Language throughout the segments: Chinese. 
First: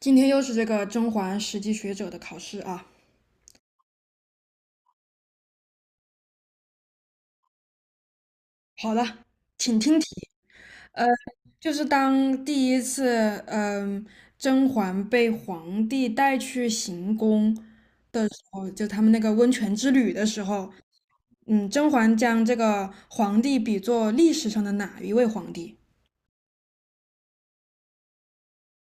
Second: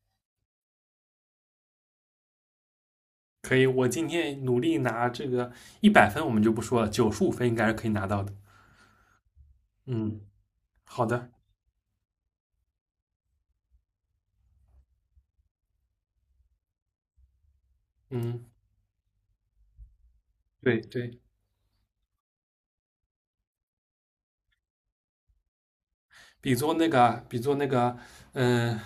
今天又是这个甄嬛实际学者的考试啊。可以，我今天努力拿这个100分，我们就不说了，95分应该是可以拿到的。好了，请听题。嗯，呃，好的。就是当第一次，嗯、甄嬛被皇帝带去行宫的时嗯。候，就他们那个温泉之旅的时候，对对。甄嬛将这个皇帝比作历史上的哪一位皇帝？比作那个，嗯、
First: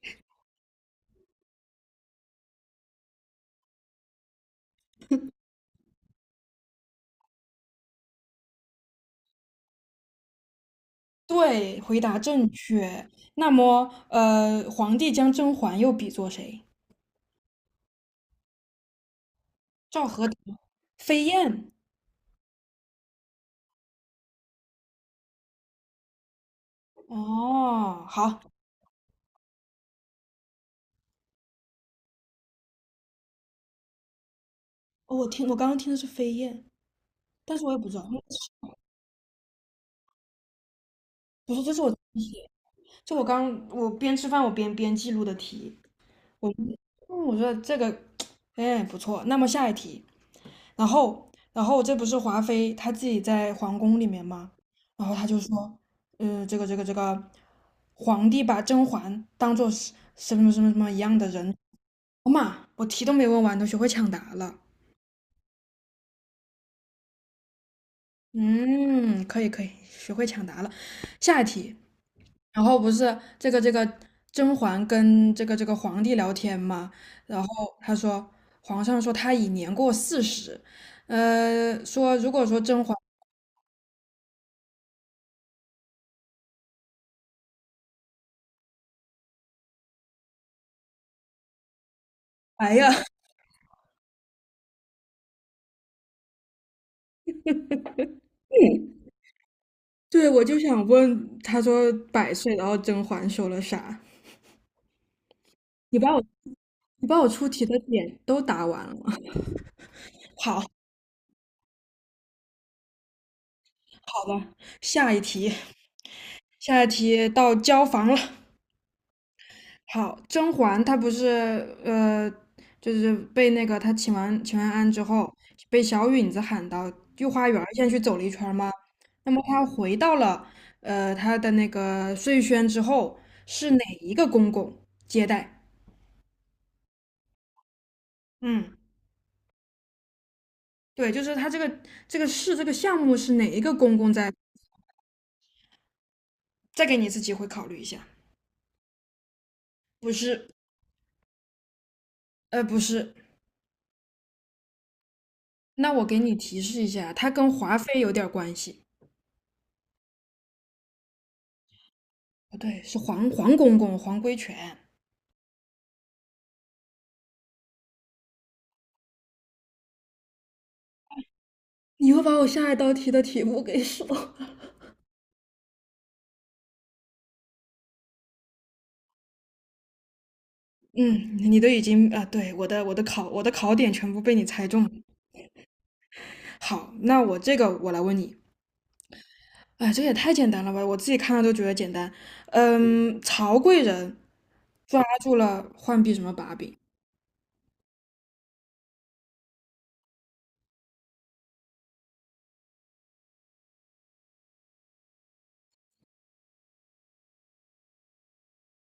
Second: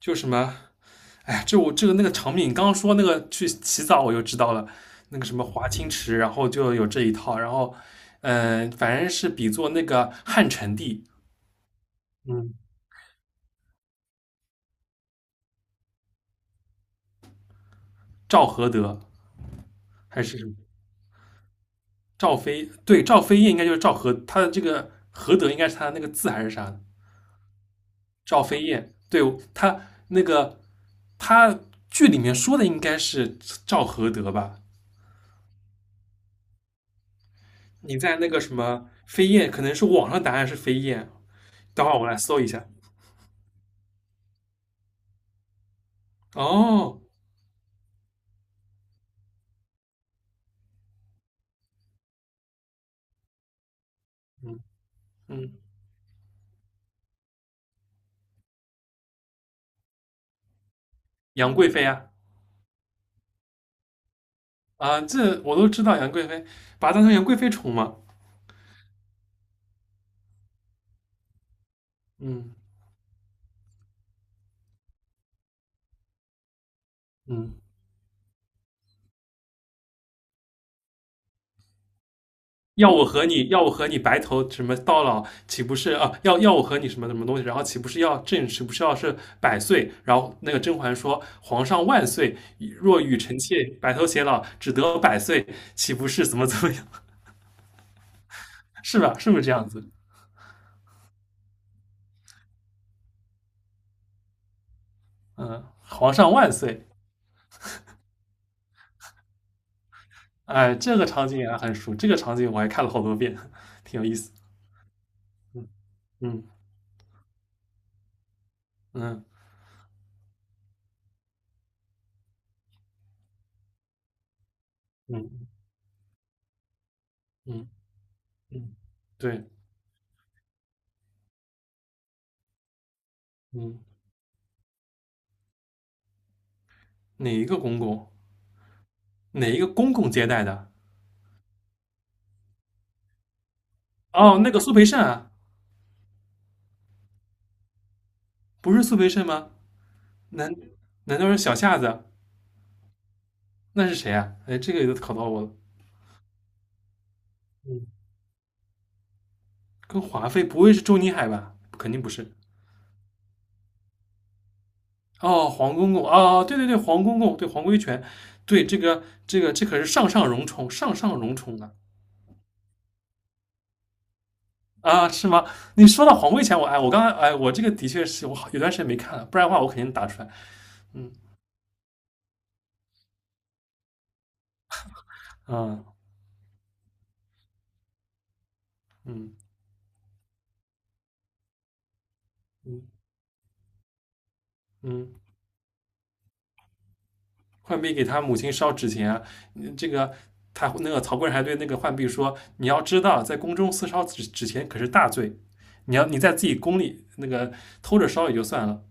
就什么，哎，就我这个那个场景，你刚刚说那个去洗澡，我就知道了，那个什么华清池，然后就有这一套，然后，反正是比作那个汉成帝。对，回答正嗯。确。那么，皇帝将甄嬛又比作谁？赵合德，赵还合德、是什么飞燕。赵飞。对，赵飞燕应该就是赵合，他的这个合德应该是他的那个字还是啥的。哦，好，赵飞燕。对，他那个他剧里面说的应该是赵合德吧？哦，我刚刚听的是飞燕，但是我也不知你道，在那个什么飞燕，可能是网上答案是飞燕，不是，这是等我会自儿我来己搜一写下。就我边吃饭我边记录的题，我嗯哦。我觉得这个哎不错，那么下一题，然后这不是华妃她自己在皇宫里面吗？嗯然后她就嗯，说，这个皇帝把甄嬛当做是什么一样的杨人，贵妃啊。我妈，我题都没问完，都学会抢答了，啊，这我都知道杨贵妃，把她当成杨贵妃宠嘛。嗯，可以可以，学会抢答了，下一题。嗯。然后不是这个甄嬛跟这个皇帝聊天嘛，然后嗯，他说皇上说他已年过40，说如果说甄要嬛，我和你要我和你白头什么到老，岂不是啊？要我和你什么什么东西？然后岂不是要百岁？然后那个甄嬛说："皇上万岁，哎呀，若与 臣妾白头偕老，只得百岁，岂不是怎么怎么样？是吧？是不是这样子？对，我就想问，他说100岁，然后甄嬛说了啥？嗯，你把皇我上万岁！你把我出题的点都答完了吗？ 好，好哎，这个场景也很熟，这个场景我还看了好多遍，挺有意思。的，下一题，嗯嗯下一题到交房了。嗯好，甄嬛她不是呃，就是被那个她请完安之后，嗯被小允子喊到御花园儿嗯先去走了一圈儿吗？嗯。那么对。她回到了她的那个碎轩之后，是哪嗯。一个公公接待？哪一个公公？嗯，哪一个公公接待的？对，就是她这个事这个项目是哪一个公公在？哦，那个苏培盛啊。再给你一次机会考虑一下，不是苏培盛吗？不是，难难道是小夏子？不是。那是谁啊？哎，这个都考到我了。那我给你提示一下，他跟华嗯，妃有点儿关系，跟华妃不会是周宁海吧？肯定不是。不对，是黄公公黄规全。哦，黄公公。哦，对对对，黄公公，对黄规全。对，这个这可是上上荣宠，上上荣宠啊。你又把我下一道题的题目给说了。啊，是吗？你说到黄规全，我刚才哎，我这个的确是我好有段时间没看了，不然的话我肯定打出来。嗯。嗯，你都已经啊，对，我的考点全部被你猜中了。啊。好，那我这个我来问你，嗯哎，这也太简单了吧，我自己看了都觉得简单。嗯曹贵人抓嗯。住了浣碧什么把柄？浣碧给他母亲烧纸钱啊。这个他那个曹刿还对那个浣碧说："你要知道，在宫中私烧纸钱可是大罪，你在自己宫里那个偷着烧也就算了。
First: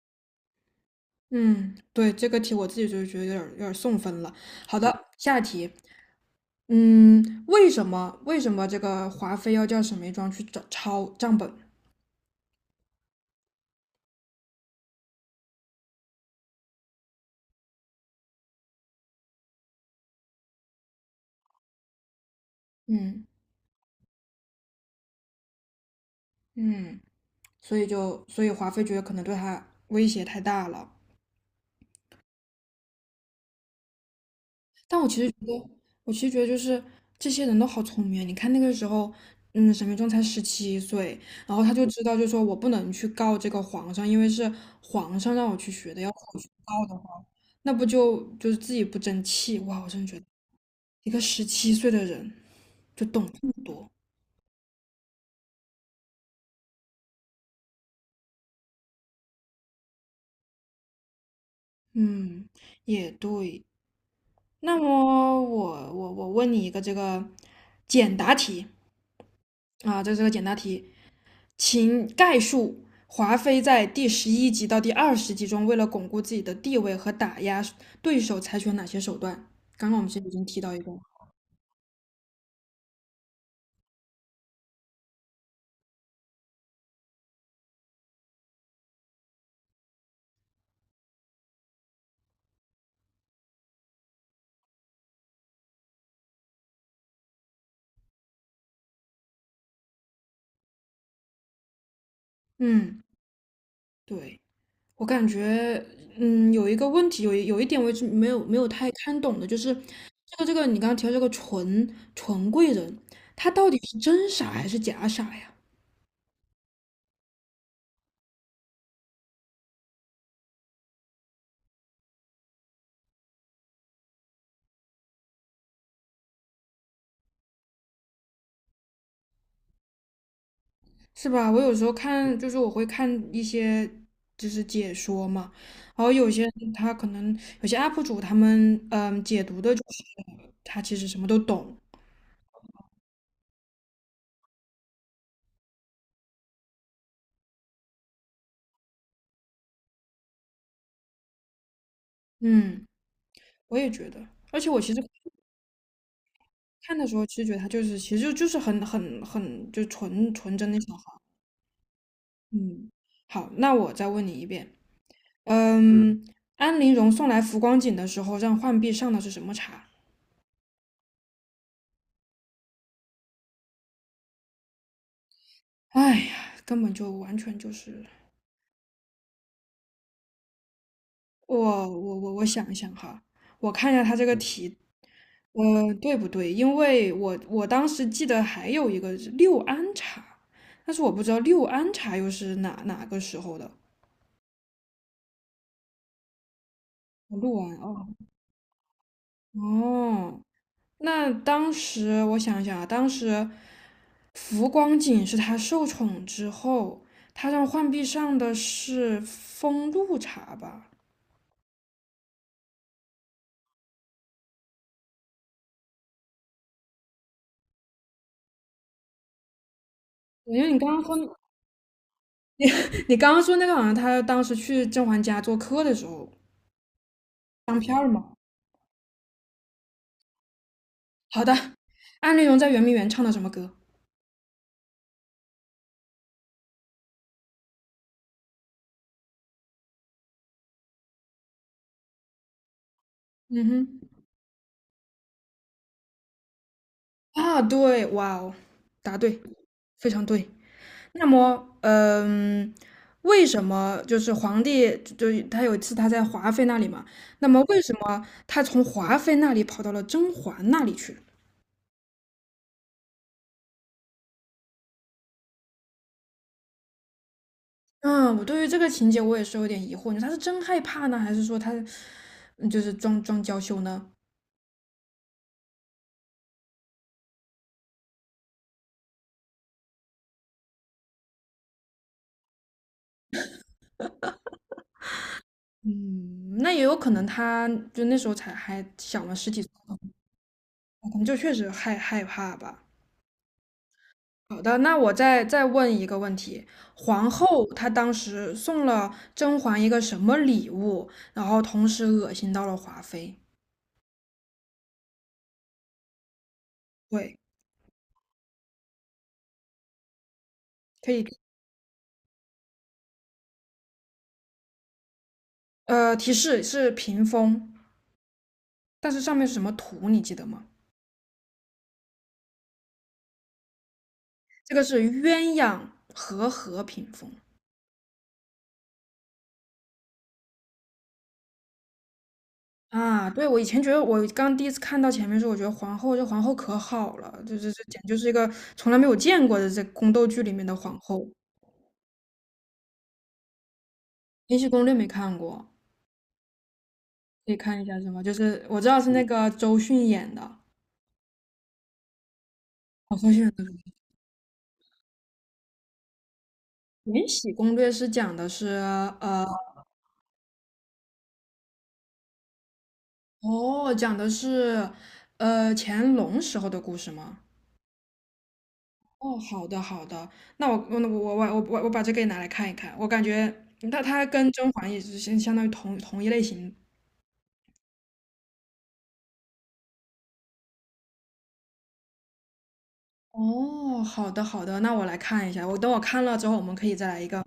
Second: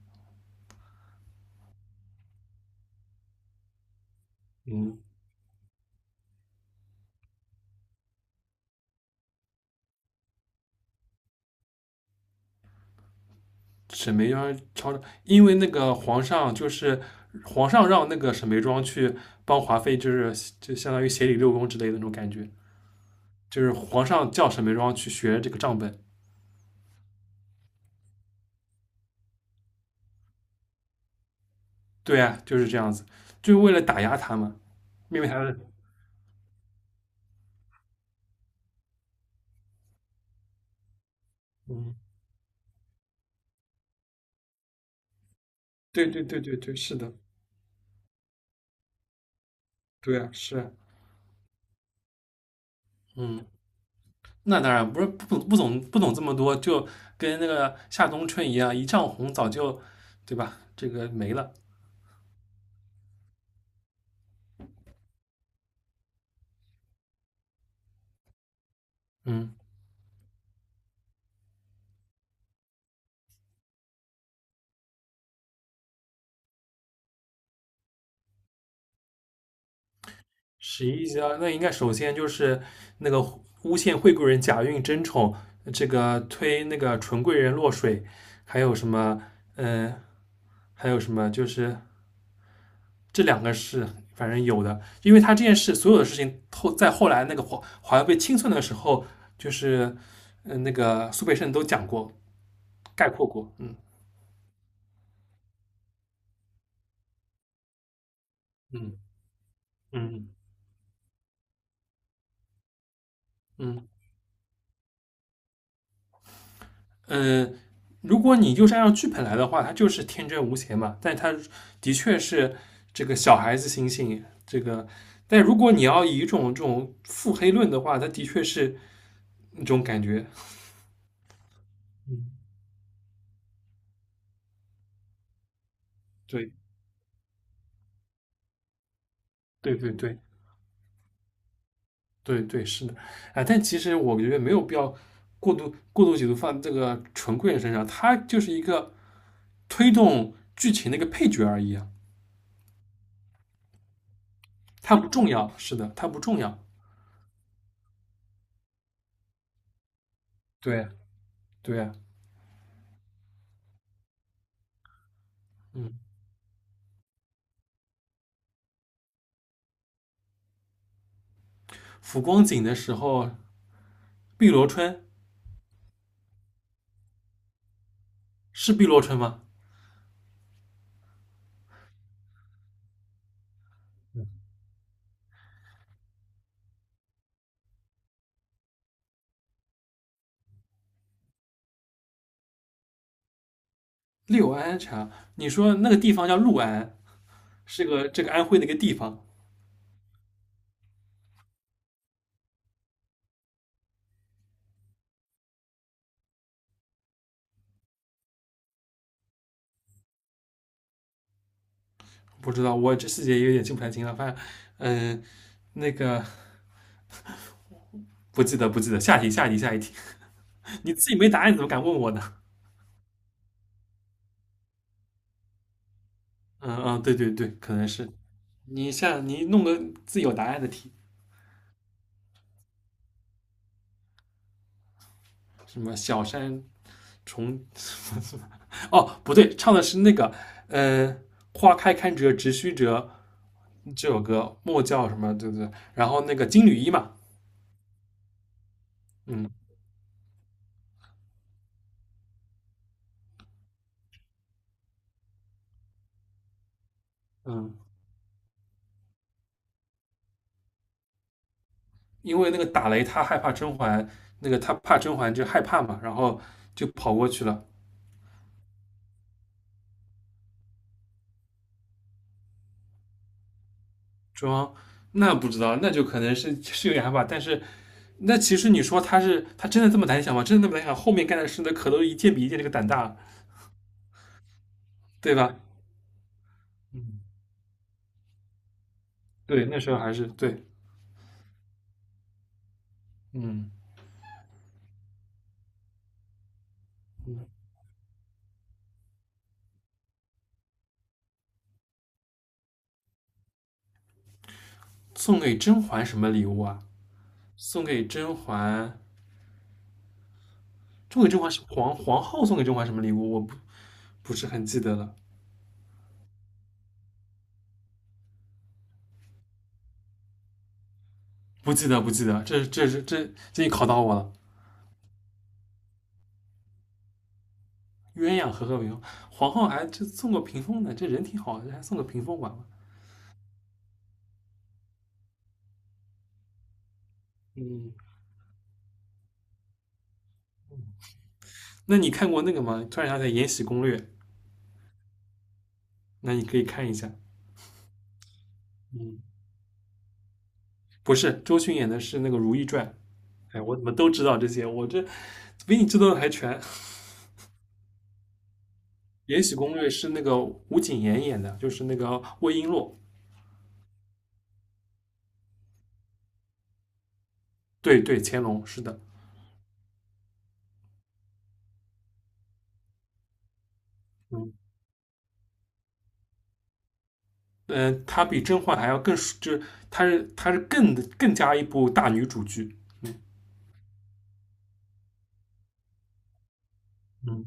嗯，对，这个题我自己就觉得有点送分了。好嗯，的，下一题。为什么这个华妃要叫沈眉庄去找抄账本？沈眉庄抄着，因为那个皇上让那个沈眉庄去帮华妃，就相当于协理六宫之类的那种感觉，嗯就是皇上叫沈眉庄去学这个账本。嗯。所以华妃觉得可能对他威胁太大了。对啊，就是这样子，就是为了打压他嘛，但我其因为实觉他的，得，我其实觉得就是这些人都好聪明啊。你看那个时候，沈眉庄才十七岁，然后他就嗯，知道，就说我不能去告这个皇上，因为是皇上让我去学的，对要是对我对去对对，告是的话，的，那不就是自己不争气。哇，我真的觉对得啊，是啊。一个十七岁的人就懂嗯，这么多，那当然不是不懂这么多，就跟那个夏冬春一样，一丈红早就，对吧？这个没了。嗯，也对。那么我问你一个这个简答题嗯，啊，这是个简答题，请概述华妃在第11集到第20集中，为了巩固自己的地位和打压对手，采取了哪些手段？刚刚我们其实已经提到一十个了一家那应该首先就是那个诬陷惠贵人假孕争宠，这个推那个纯贵人落水。还有什么？嗯、还有什么？就是这两个是反正有的，因为他这件事所有的事情后来那个华为被清算的时候，就是那个苏培盛都讲过嗯，概括过。嗯。对，我感觉，有一个问题，有一点我一直没有太嗯看懂的，就是嗯这个你刚刚提到这个纯贵人，他到底嗯是真傻还是假傻呀？嗯，如果你就是按照剧本来的话，它就是天真无邪嘛。但它的确是这个小孩子心性，这个。但如果你要以一种这种腹黑论的话，它的确是那种感觉。是吧？我有时候嗯，看，就是我会看一些就是解说嘛，然后有些对人他可能有些 UP 主他们解读的对就对是对他其实什么都懂，对对，是的。啊，但其实我觉得没有必要过度解读放这个纯贵人身上，他就是一个推动剧情的一个配角而已啊，嗯，我也觉得，而且我其他实不重要。是的，他不重要。看的时候，其实觉得他就是其实就是很就纯真的对小孩儿对。嗯，好，那我再问你一遍，嗯。安陵容送来浮光锦的时候，让浣碧上的是什么茶？浮光景的时候，碧螺春。哎呀，根本就完全就是是碧螺春吗？我我想一想哈，我看一下他这个题，对不对？因为我当时记得还有一个是六安茶，但是我不知道六安茶又是哪个时候的。六安茶，你说那个地方叫六安，录完是个哦这个安徽的一个地方。哦，那当时我想一想啊，当时浮光景是他受宠之后，他让浣碧上的是风露茶吧？不知道，我这细节有点记不太清了。反正，嗯、那个不记得，不记得。下一题，下一题，下一题。因为你刚你刚自己没说 答案，你怎么敢问我呢？你刚刚说那个好像他当时去甄嬛家做客的时候嗯嗯，对对对，可当能片儿是。嘛。你弄个自己有答案的题。好的，安陵容在圆明园唱的什么歌？什么小山重 哦，不对，唱的是那个，呃，花开堪折直须折嗯哼，这首歌，莫叫什么，对不对？然后那个金缕衣嘛。啊，对，哇哦，答对，嗯非常对。那么，为什么就是皇帝就他有一次他在华妃那里嘛？那么嗯。为什么他从华妃那里跑到了甄嬛那里去？因为那个打雷他害怕甄嬛，那个他怕甄嬛就害怕嘛，然后就跑过去了。嗯，我对于这个情节我也是有点疑惑，你说他是真害怕呢，还是说他就是装装娇羞呢？装那不知道，那就可能是有点害怕，但是那其实你说他真的这么胆小吗？真的那么胆小？后面干的事那可都一件比一件这个胆大，对吧？嗯，那也有可嗯，能他就那时候才还小嘛，十几对，岁，那时候还是对。可能就确实害怕吧。嗯。好的，那我再问一个问题：皇后她当时送了甄嬛一个什么礼物，然后同时恶心到了华妃？送给甄嬛什么礼物啊？对，送给甄嬛，可送以，给甄嬛是皇后送给甄嬛什么礼物？我不是很记得了，提示是屏风，但是上面是什么图，你记得吗？不记得不记得，这这是这这你考到我了。这个是鸳鸯和合屏风鸳鸯和和平。皇后还这送个屏风呢，这人挺好，还送个屏风玩玩。啊。对，我以前觉得，我刚第一次看到前面的时候，我觉得这皇后可好了，这嗯，简直就是一个从来没有见过的，这宫斗剧里面的皇后。那你看过那个吗？突然想起来《延禧攻略》。《延禧攻略》没看过，那你可以看一下。可以看一下是吗？就是我知道是嗯，那个周迅演的，不是，周迅演的是那个《如懿传》。哦，周迅演哎，的我怎么都知道这些？我这比你知道的还全。《延禧攻略》是讲的是《延呃，禧攻略》是那个吴谨言演的，就是那个魏璎珞。哦，讲的是乾隆时候的故事吗？对对，乾隆是的。哦，好的好的，那我把这个也拿来看一看，我感觉那它跟嗯甄嬛也是相当于同一类型。嗯、它比甄嬛还要更，就是他是更加一部大女主剧。哦，好的好的，那我来看一下，我等我看了之后，我们可以再来一个嗯，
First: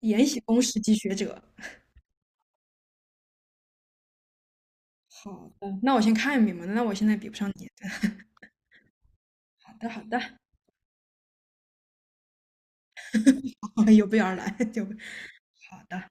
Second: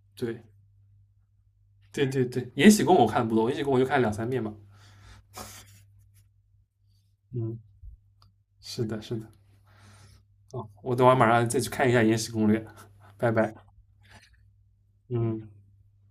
《延禧对宫史记学者》。对对对，《延禧宫》我看的不多，《延禧宫》我就看了两三遍吧。好的，那我先看一遍嘛，那我现在比不上嗯，你。是的是的。好的好的。哦，我等会儿马上再去看一下《延禧攻略》。拜拜。有备而来，就嗯。好的。